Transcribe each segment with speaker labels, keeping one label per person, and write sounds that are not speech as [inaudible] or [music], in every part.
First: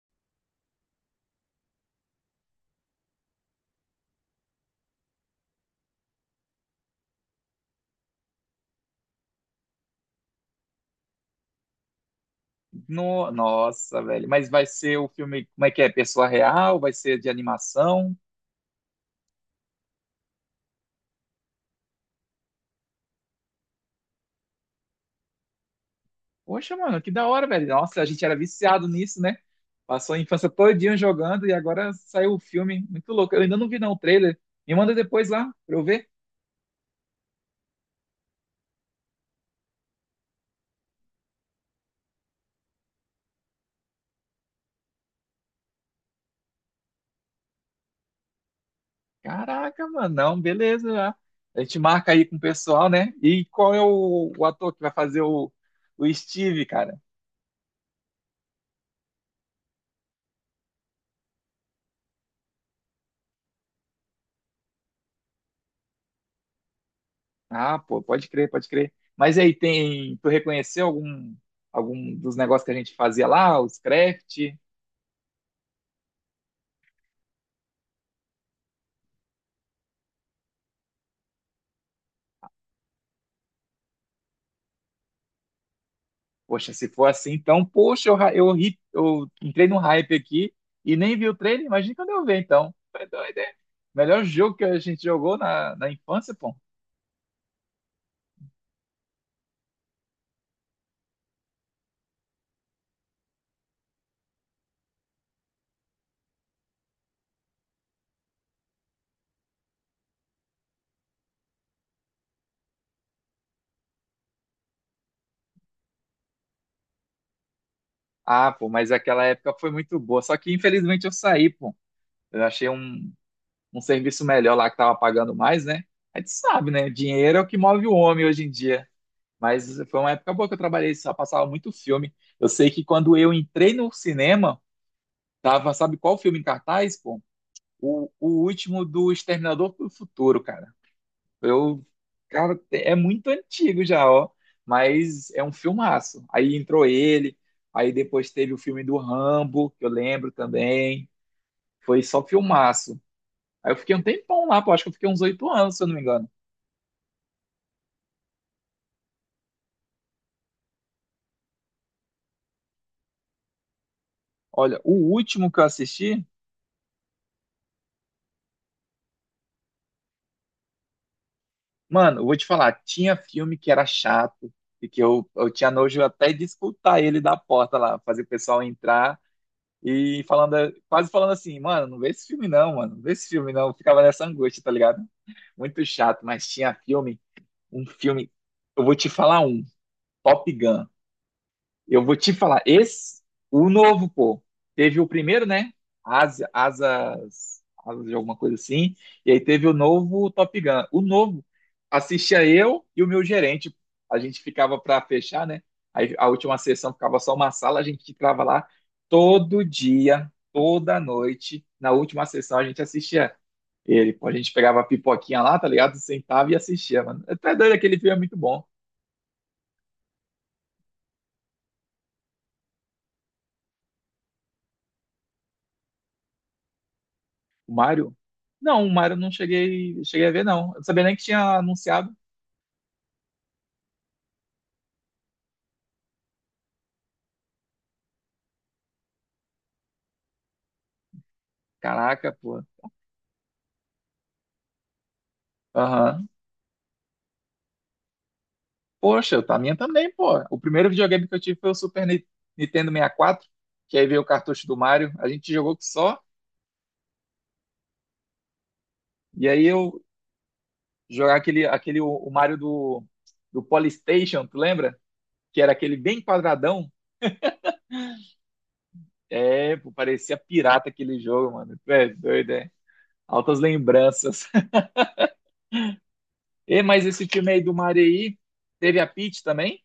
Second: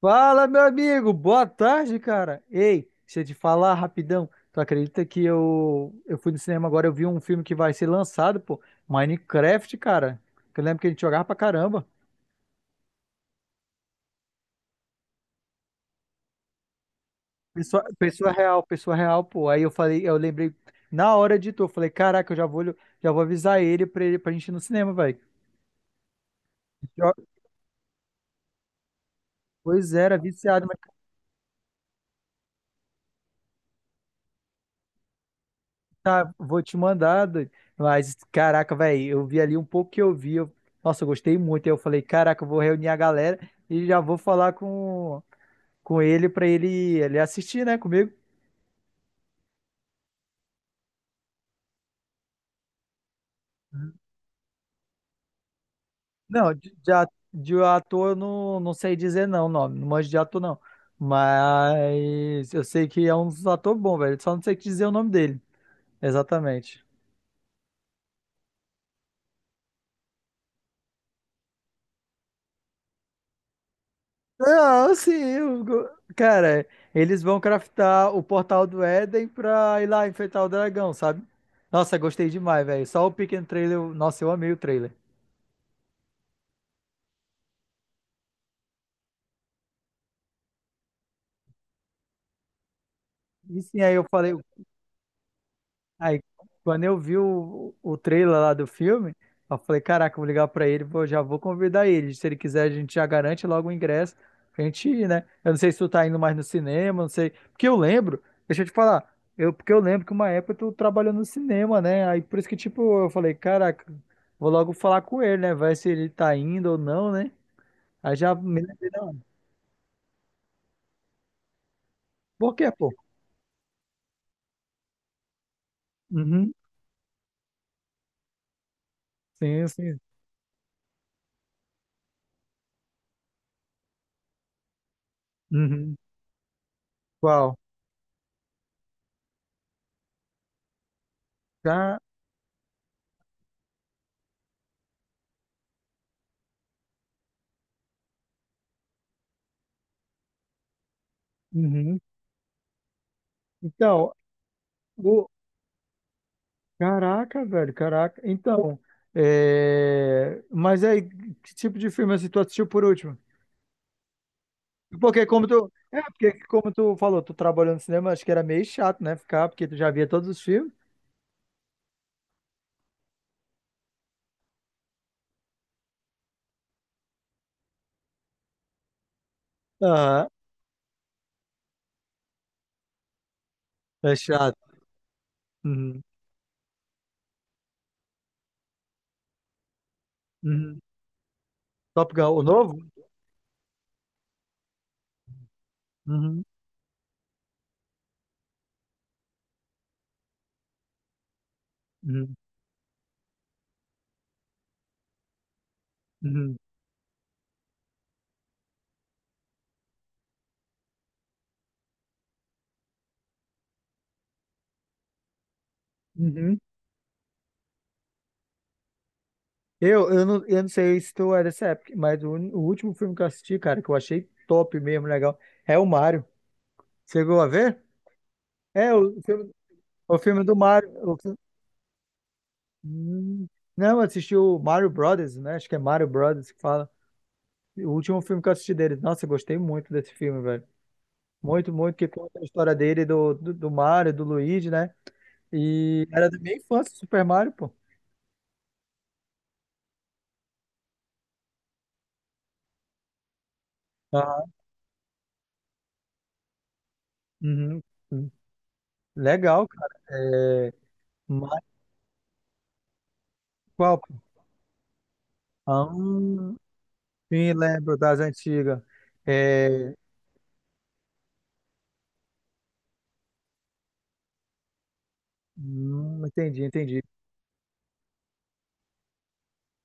Speaker 1: Fala, meu amigo, boa tarde, cara. Ei, deixa eu te falar rapidão. Tu acredita que eu fui no cinema agora, eu vi um filme que vai ser lançado, pô, Minecraft, cara. Que eu lembro que a gente jogava pra caramba.
Speaker 2: Nossa, velho. Mas vai ser o filme, como é que é? Pessoa real? Vai ser de
Speaker 1: Pessoa,
Speaker 2: animação?
Speaker 1: pessoa real, pessoa real, pô. Aí eu falei, eu lembrei na hora de tu, eu falei, caraca, já vou avisar ele pra gente ir no cinema, velho.
Speaker 2: Poxa, mano, que
Speaker 1: Jo-
Speaker 2: da hora, velho. Nossa, a gente era viciado nisso, né?
Speaker 1: Pois
Speaker 2: Passou
Speaker 1: era,
Speaker 2: a infância
Speaker 1: viciado.
Speaker 2: todinha jogando e agora saiu o filme. Muito louco. Eu ainda não vi, não, o trailer. Me manda depois lá pra eu ver.
Speaker 1: Tá, vou te mandar, doido. Mas, caraca, velho, eu vi ali um pouco que eu vi. Nossa, eu gostei muito. Aí eu falei, caraca, eu vou reunir a galera e já vou com ele ele assistir, né, comigo.
Speaker 2: Caraca, mano. Não, beleza. Já. A gente marca aí com o pessoal, né? E qual é o ator que vai fazer o
Speaker 1: Não,
Speaker 2: Steve,
Speaker 1: de, de
Speaker 2: cara?
Speaker 1: a- de ator eu não sei dizer não, o nome. Não manjo de ator, não. Mas eu sei que é um ator bom, velho. Só não sei dizer o nome dele. Exatamente.
Speaker 2: Ah, pô, pode crer, pode crer. Mas e aí tem, tu reconheceu algum dos negócios que a gente fazia lá, os craft?
Speaker 1: Não, sim. Cara, eles vão craftar o portal do Éden pra ir lá enfrentar o dragão, sabe? Nossa, gostei demais, velho. Só o pequeno trailer. Nossa, eu amei o trailer.
Speaker 2: Poxa, se for assim, então, poxa, eu, ra- eu, ri- eu entrei num hype aqui e nem vi o trailer, imagina quando eu ver, então. Foi doido, hein?
Speaker 1: E sim, aí eu
Speaker 2: Melhor
Speaker 1: falei,
Speaker 2: jogo que a gente jogou na
Speaker 1: aí,
Speaker 2: infância, pô.
Speaker 1: quando eu vi o trailer lá do filme, eu falei, caraca, eu vou ligar pra ele, vou, já vou convidar ele. Se ele quiser, a gente já garante logo o ingresso pra gente ir, né? Eu não sei se tu tá indo mais no cinema, não sei. Porque eu lembro, deixa eu te falar, eu, Porque eu lembro que uma época tu trabalhou no cinema, né? Aí por isso que, tipo, eu falei, caraca, vou logo falar com ele, né? Vai se ele tá indo ou não, né? Aí já
Speaker 2: Ah,
Speaker 1: me
Speaker 2: pô,
Speaker 1: lembrei,
Speaker 2: mas
Speaker 1: não.
Speaker 2: aquela época foi muito boa. Só que infelizmente eu saí, pô. Eu
Speaker 1: Por
Speaker 2: achei
Speaker 1: quê, pô?
Speaker 2: um serviço melhor lá que tava pagando mais, né? A gente
Speaker 1: Uhum.
Speaker 2: sabe, né? Dinheiro é o que move o homem hoje em dia.
Speaker 1: Sim,
Speaker 2: Mas foi
Speaker 1: sim.
Speaker 2: uma época boa que eu trabalhei, só passava muito filme. Eu sei que quando eu entrei no cinema, tava,
Speaker 1: Uhum.
Speaker 2: sabe qual filme em cartaz, pô?
Speaker 1: Qual?
Speaker 2: O último do Exterminador do Futuro, cara. Eu,
Speaker 1: Já.
Speaker 2: Cara, é muito antigo já, ó, mas é um filmaço. Aí entrou ele, aí depois teve o filme do Rambo, que eu lembro também.
Speaker 1: Uhum.
Speaker 2: Foi só filmaço. Aí eu fiquei um
Speaker 1: Então,
Speaker 2: tempão lá, pô, acho que eu fiquei uns
Speaker 1: o,
Speaker 2: 8 anos, se eu não me engano.
Speaker 1: caraca, velho, caraca. Então, é... mas aí, que tipo de filme assim, tu assistiu por último?
Speaker 2: Olha, o último que eu assisti.
Speaker 1: Porque como tu falou, tu trabalhou no cinema, acho que era meio chato, né, ficar, porque tu já via todos os filmes.
Speaker 2: Mano, eu vou te falar, tinha filme que era chato e que eu tinha nojo até de escutar ele da porta lá, fazer o pessoal entrar e
Speaker 1: Ah,
Speaker 2: falando, quase falando assim, mano, não vê esse filme não, mano, não vê esse filme não. Eu ficava
Speaker 1: é
Speaker 2: nessa
Speaker 1: chato.
Speaker 2: angústia, tá ligado? Muito
Speaker 1: Uhum,
Speaker 2: chato, mas tinha filme, um filme, eu vou te falar um, Top
Speaker 1: uhum.
Speaker 2: Gun. Eu
Speaker 1: Top
Speaker 2: vou
Speaker 1: Gun,
Speaker 2: te
Speaker 1: o
Speaker 2: falar,
Speaker 1: novo?
Speaker 2: esse, o novo, pô, teve o primeiro, né?
Speaker 1: Uhum,
Speaker 2: Asas de alguma coisa assim. E aí teve o novo Top Gun. O novo,
Speaker 1: uhum,
Speaker 2: assistia eu e o meu gerente. A gente ficava pra fechar, né? Aí a
Speaker 1: uhum,
Speaker 2: última sessão ficava só uma sala, a gente ficava lá todo dia, toda noite. Na última sessão a gente assistia ele, pô. A gente pegava a pipoquinha lá, tá ligado? Sentava e
Speaker 1: uhum.
Speaker 2: assistia, mano. Até doido, aquele filme é muito bom.
Speaker 1: Eu não sei se tu é dessa época, mas o último filme que eu assisti, cara, que eu achei top mesmo, legal, é o Mario. Chegou a
Speaker 2: O
Speaker 1: ver?
Speaker 2: Mario? Não, o
Speaker 1: É,
Speaker 2: Mario eu não cheguei,
Speaker 1: o
Speaker 2: cheguei a
Speaker 1: filme
Speaker 2: ver,
Speaker 1: do
Speaker 2: não. Eu não
Speaker 1: Mario.
Speaker 2: sabia nem que tinha anunciado.
Speaker 1: Hum. Não, eu assisti o Mario Brothers, né? Acho que é Mario Brothers que fala. O último filme que eu assisti deles. Nossa, eu gostei muito desse filme, velho. Muito, muito, que
Speaker 2: Caraca,
Speaker 1: conta a
Speaker 2: pô.
Speaker 1: história dele, do Mario, do Luigi, né? E
Speaker 2: Aham.
Speaker 1: era da minha infância, Super Mario, pô.
Speaker 2: Poxa, tá a minha também, pô. O primeiro videogame que eu tive foi o Super Nintendo 64, que aí veio o
Speaker 1: Ah,
Speaker 2: cartucho do Mario. A gente jogou que só.
Speaker 1: uhum. Hum.
Speaker 2: E aí
Speaker 1: Legal, cara.
Speaker 2: eu
Speaker 1: É...
Speaker 2: jogar
Speaker 1: Mario
Speaker 2: aquele o Mario do
Speaker 1: qual, pô?
Speaker 2: Polystation, tu lembra? Que era
Speaker 1: Ah,
Speaker 2: aquele bem quadradão.
Speaker 1: sim, lembro das antigas.
Speaker 2: É, pô,
Speaker 1: É...
Speaker 2: parecia pirata aquele jogo, mano. Tu é doido, é. Altas lembranças.
Speaker 1: entendi,
Speaker 2: [laughs] E,
Speaker 1: entendi.
Speaker 2: mas esse time aí do Mario aí, teve a Peach também?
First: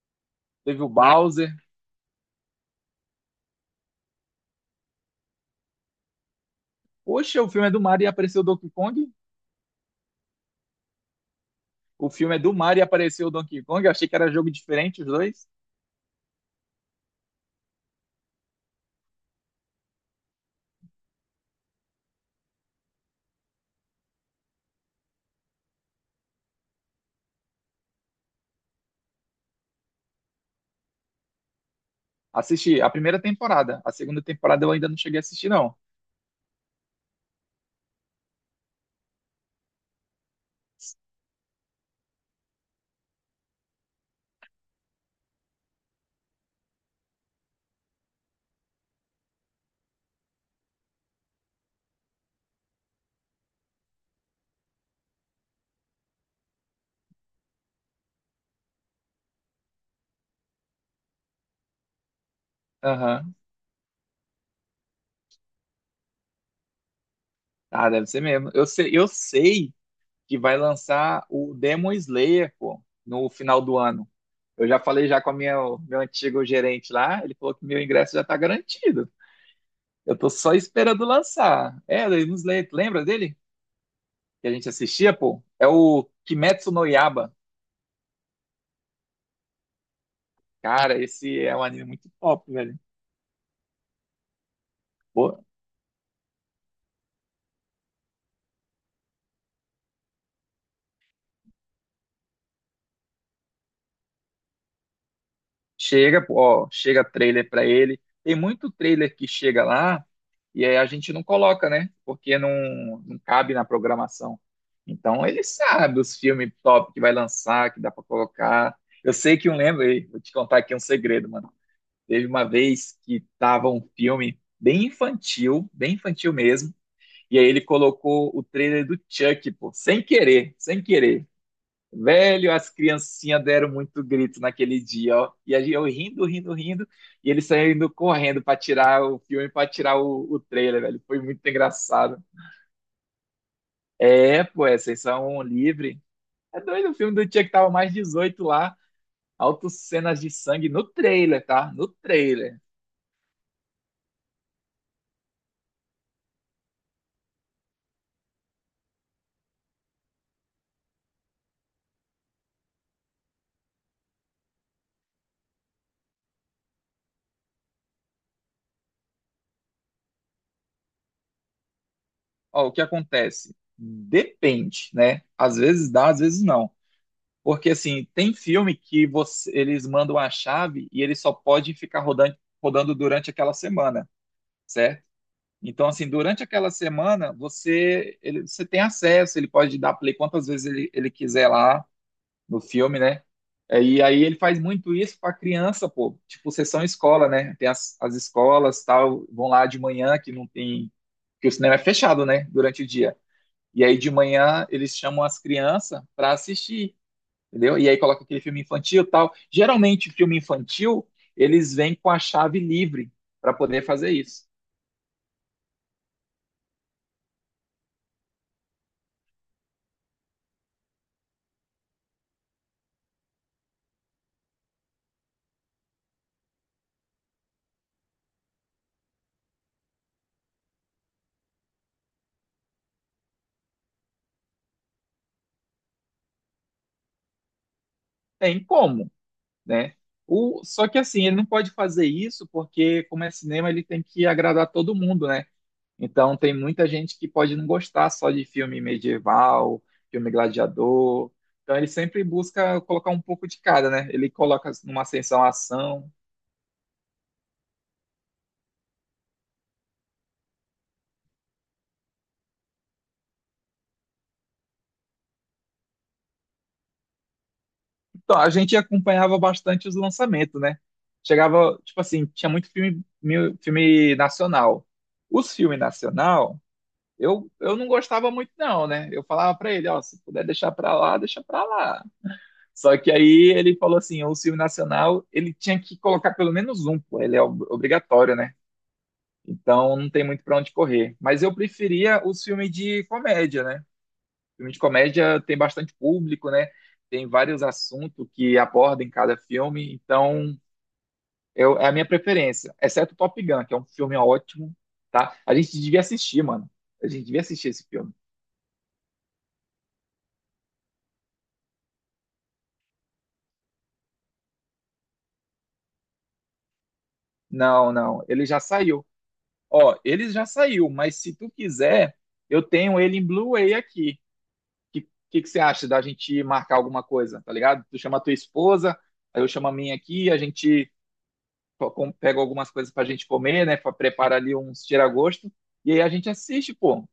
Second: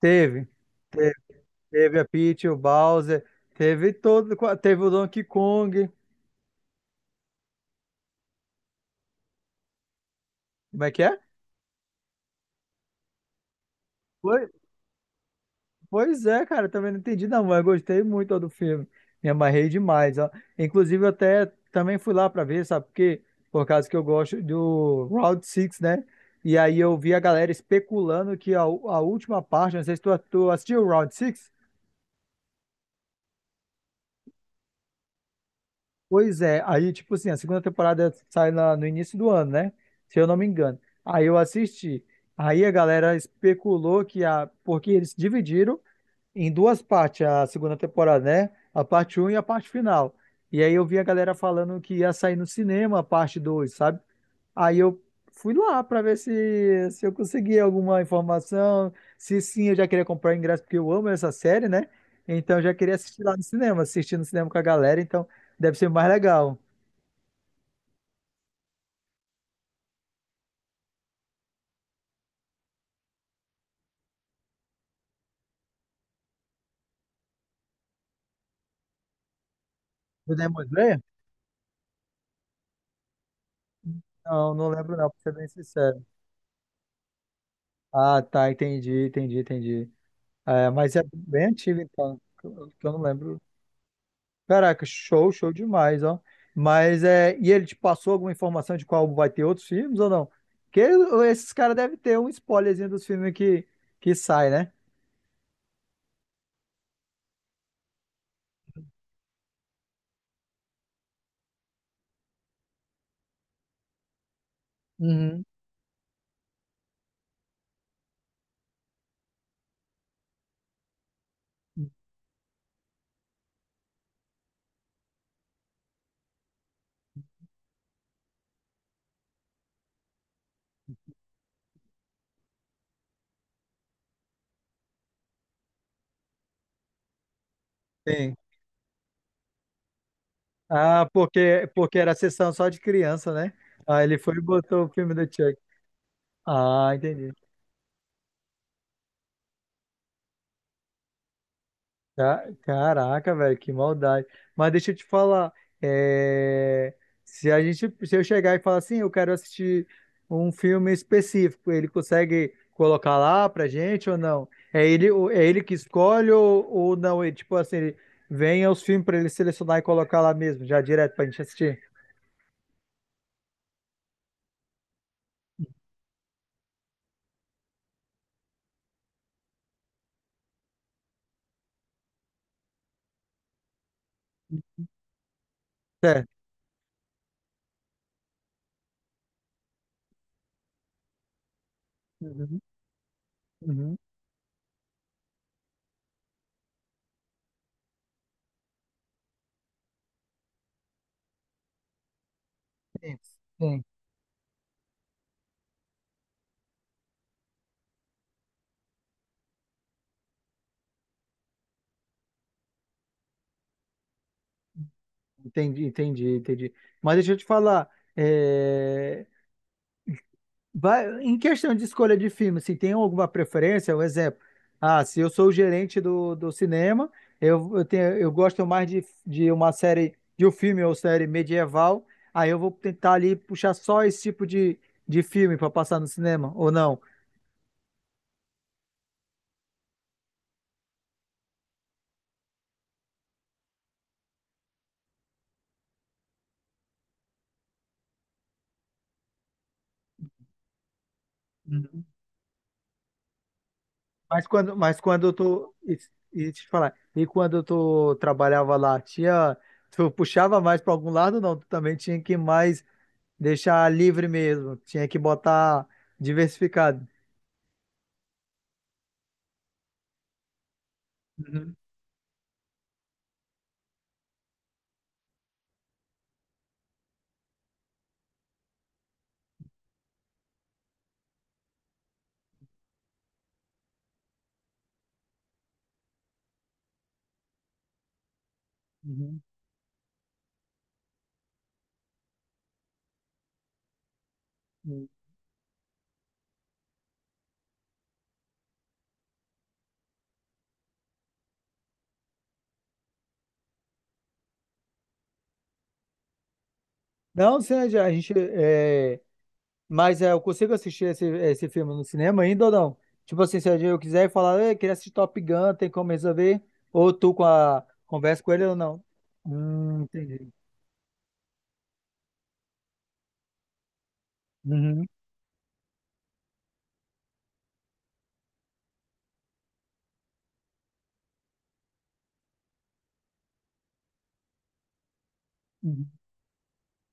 Speaker 1: Teve,
Speaker 2: Teve o
Speaker 1: teve,
Speaker 2: Bowser.
Speaker 1: teve a Peach, o Bowser, teve todo, teve o Donkey Kong.
Speaker 2: Poxa, o filme é do Mario e apareceu o Donkey Kong?
Speaker 1: Como é que é?
Speaker 2: O filme é do Mario e apareceu o Donkey Kong? Eu achei que era jogo
Speaker 1: Pois,
Speaker 2: diferente, os dois.
Speaker 1: Pois é, cara, também não entendi não, mas gostei muito, ó, do filme. Me amarrei demais, ó. Inclusive, eu até também fui lá pra ver, sabe por quê? Por causa que eu gosto do Round Six, né? E aí eu vi a galera especulando a última parte, não sei se tu, tu assistiu o Round Six.
Speaker 2: Assisti a primeira temporada. A segunda temporada eu ainda não cheguei a assistir, não.
Speaker 1: Pois é, aí, tipo assim, a segunda temporada sai no início do ano, né? Se eu não me engano. Aí eu assisti. Aí a galera especulou que a, porque eles dividiram em duas partes a segunda temporada, né? A parte um e a parte final. E aí eu vi a galera falando que ia sair no cinema a parte 2, sabe? Aí eu fui lá pra ver se eu conseguia alguma informação. Se sim, eu já queria comprar o ingresso, porque eu amo essa série, né? Então eu já queria assistir
Speaker 2: Aham.
Speaker 1: lá no cinema, assistir no cinema com a galera, então deve ser mais legal.
Speaker 2: Ah, deve ser mesmo. Eu sei que vai lançar o Demon Slayer, pô, no final do ano. Eu já falei já com meu antigo gerente lá, ele falou que meu ingresso já tá garantido. Eu tô
Speaker 1: Do
Speaker 2: só
Speaker 1: Demon Slayer?
Speaker 2: esperando lançar. É, Demon Slayer, tu lembra dele? Que a
Speaker 1: Não, não
Speaker 2: gente
Speaker 1: lembro não,
Speaker 2: assistia,
Speaker 1: pra ser
Speaker 2: pô?
Speaker 1: bem
Speaker 2: É
Speaker 1: sincero.
Speaker 2: o Kimetsu no Yaiba.
Speaker 1: Ah, tá, entendi, entendi, entendi. É, mas
Speaker 2: Cara,
Speaker 1: é
Speaker 2: esse
Speaker 1: bem
Speaker 2: é um
Speaker 1: antigo,
Speaker 2: anime muito
Speaker 1: então, que
Speaker 2: top,
Speaker 1: eu
Speaker 2: velho.
Speaker 1: que eu não lembro. Caraca, show,
Speaker 2: Pô,
Speaker 1: show demais, ó. Mas é, e ele te passou alguma informação de qual vai ter outros filmes ou não? Porque esses caras devem ter um spoilerzinho dos filmes que sai, né?
Speaker 2: chega, pô, ó, chega trailer pra ele. Tem muito trailer que chega lá e aí a gente não coloca, né? Porque não cabe na programação. Então ele
Speaker 1: Uhum.
Speaker 2: sabe os filmes top que vai lançar, que dá pra colocar. Eu sei que um lembro, aí, vou te contar aqui um segredo, mano. Teve uma vez que tava um filme bem infantil mesmo, e aí ele colocou o trailer do Chuck, pô, sem querer, sem querer. Velho, as criancinhas deram muito grito naquele dia, ó. E aí eu rindo, rindo, rindo, e eles saindo
Speaker 1: Sim.
Speaker 2: correndo pra tirar o filme, pra tirar o trailer, velho.
Speaker 1: Ah,
Speaker 2: Foi muito
Speaker 1: porque, porque era
Speaker 2: engraçado.
Speaker 1: sessão só de criança, né? Ah, ele foi e
Speaker 2: É, pô, é
Speaker 1: botou o filme do
Speaker 2: sessão
Speaker 1: Chuck.
Speaker 2: livre. É doido,
Speaker 1: Ah,
Speaker 2: o filme do
Speaker 1: entendi.
Speaker 2: Tia que tava mais 18 lá, altas cenas de sangue no trailer, tá? No trailer.
Speaker 1: Caraca, velho, que maldade. Mas deixa eu te falar, é, se a gente, se eu chegar e falar assim, eu quero assistir um filme específico, ele consegue colocar lá pra gente ou não? É ele, é ele que escolhe ou não? Ele, tipo assim, ele vem aos filmes pra ele selecionar e colocar lá mesmo, já direto pra gente assistir.
Speaker 2: Ó, o que acontece? Depende, né? Às vezes dá, às vezes não. Porque assim, tem filme que eles mandam a chave e ele só pode ficar rodando, rodando durante aquela semana. Certo? Então, assim,
Speaker 1: Certo.
Speaker 2: durante aquela semana, você tem acesso, ele pode dar play quantas vezes ele quiser lá
Speaker 1: Uhum,
Speaker 2: no filme, né? É,
Speaker 1: uhum.
Speaker 2: e aí ele faz muito isso para criança, pô. Tipo, sessão escola, né? Tem as escolas, tal, vão lá de manhã que não tem, que o cinema é fechado, né? Durante o dia.
Speaker 1: Sim,
Speaker 2: E
Speaker 1: sim.
Speaker 2: aí de manhã eles chamam as crianças para assistir, entendeu? E aí coloca aquele filme infantil, tal. Geralmente filme infantil eles vêm com a chave livre para poder fazer isso.
Speaker 1: Entendi, entendi, entendi. Mas deixa eu te falar, eh, vai, em questão de escolha de filme, se tem alguma preferência, um exemplo. Ah, se eu sou o gerente do cinema, tenho, eu gosto mais de uma série, de um filme ou série medieval, aí eu vou tentar ali puxar só esse tipo de filme para passar no cinema, ou não.
Speaker 2: Tem como, né? Só que assim, ele não pode fazer isso porque, como é cinema, ele tem que agradar todo mundo, né? Então tem muita gente que pode não gostar só de filme medieval, filme gladiador. Então ele
Speaker 1: Uhum.
Speaker 2: sempre busca colocar um pouco de cada, né? Ele coloca
Speaker 1: Mas
Speaker 2: numa
Speaker 1: quando eu
Speaker 2: ascensão a
Speaker 1: tô.
Speaker 2: ação.
Speaker 1: E deixa eu te falar, e quando eu tô, trabalhava lá, tinha. Tu puxava mais para algum lado, não. Tu também tinha que mais deixar livre mesmo. Tinha que botar diversificado.
Speaker 2: Então a gente acompanhava bastante os lançamentos, né?
Speaker 1: Uhum,
Speaker 2: Chegava, tipo assim, tinha muito filme, filme nacional. Os filmes nacional, eu não gostava muito não, né? Eu falava pra ele, ó, se puder deixar pra lá, deixa pra lá. Só que aí ele falou assim, o filme nacional, ele tinha que colocar pelo menos um, pô, ele é obrigatório, né?
Speaker 1: uhum,
Speaker 2: Então não tem muito pra onde correr. Mas eu preferia os filmes de comédia, né? Filme de
Speaker 1: uhum.
Speaker 2: comédia tem bastante público, né? Tem vários assuntos que aborda em cada filme, então é a minha preferência, exceto Top Gun, que é um filme ótimo, tá? A gente devia assistir, mano. A gente devia
Speaker 1: Não,
Speaker 2: assistir
Speaker 1: sim,
Speaker 2: esse
Speaker 1: a
Speaker 2: filme.
Speaker 1: gente. É... Mas é, eu consigo assistir esse filme no cinema ainda ou não? Tipo assim, se eu quiser e falar, eu queria assistir Top Gun, tem como resolver? Ou tu com a
Speaker 2: Não, não,
Speaker 1: conversa
Speaker 2: ele
Speaker 1: com
Speaker 2: já
Speaker 1: ele ou não?
Speaker 2: saiu. Ó, ele já
Speaker 1: Entendi.
Speaker 2: saiu, mas se tu quiser, eu tenho ele em Blu-ray aqui. que,
Speaker 1: Uhum,
Speaker 2: que você acha da gente marcar alguma coisa, tá ligado? Tu chama a tua esposa, aí eu chamo a minha aqui, a gente pega algumas coisas pra gente comer, né? Prepara ali uns tira-gosto, e aí a
Speaker 1: uhum.
Speaker 2: gente assiste, pô,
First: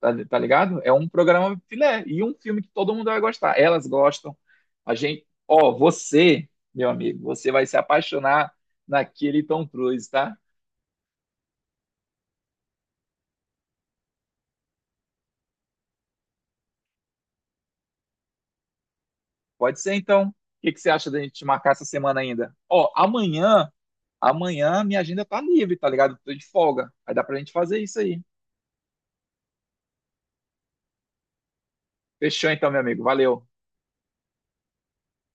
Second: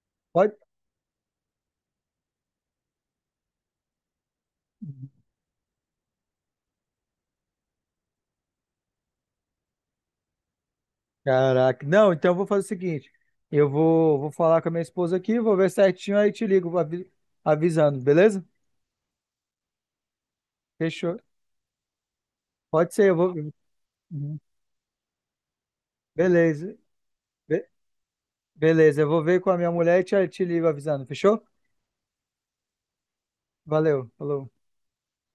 Speaker 2: tá, tá
Speaker 1: Pode?
Speaker 2: ligado? É um programa filé, e um filme que todo mundo vai gostar. Elas gostam, a gente. Ó, você, meu amigo, você vai se apaixonar naquele Tom Cruise, tá?
Speaker 1: Caraca. Não, então eu vou fazer o seguinte: vou falar com a minha esposa aqui, vou ver certinho, aí te ligo avisando, beleza?
Speaker 2: Pode ser então. O que que você acha
Speaker 1: Fechou.
Speaker 2: da gente marcar essa semana ainda? Ó,
Speaker 1: Pode ser, eu vou.
Speaker 2: amanhã,
Speaker 1: Uhum.
Speaker 2: amanhã minha agenda tá livre, tá ligado? Tô de
Speaker 1: Beleza.
Speaker 2: folga. Aí dá pra gente fazer isso aí.
Speaker 1: Beleza, eu vou ver com a minha mulher e te ligo avisando, fechou?
Speaker 2: Fechou então, meu amigo. Valeu.
Speaker 1: Valeu, falou.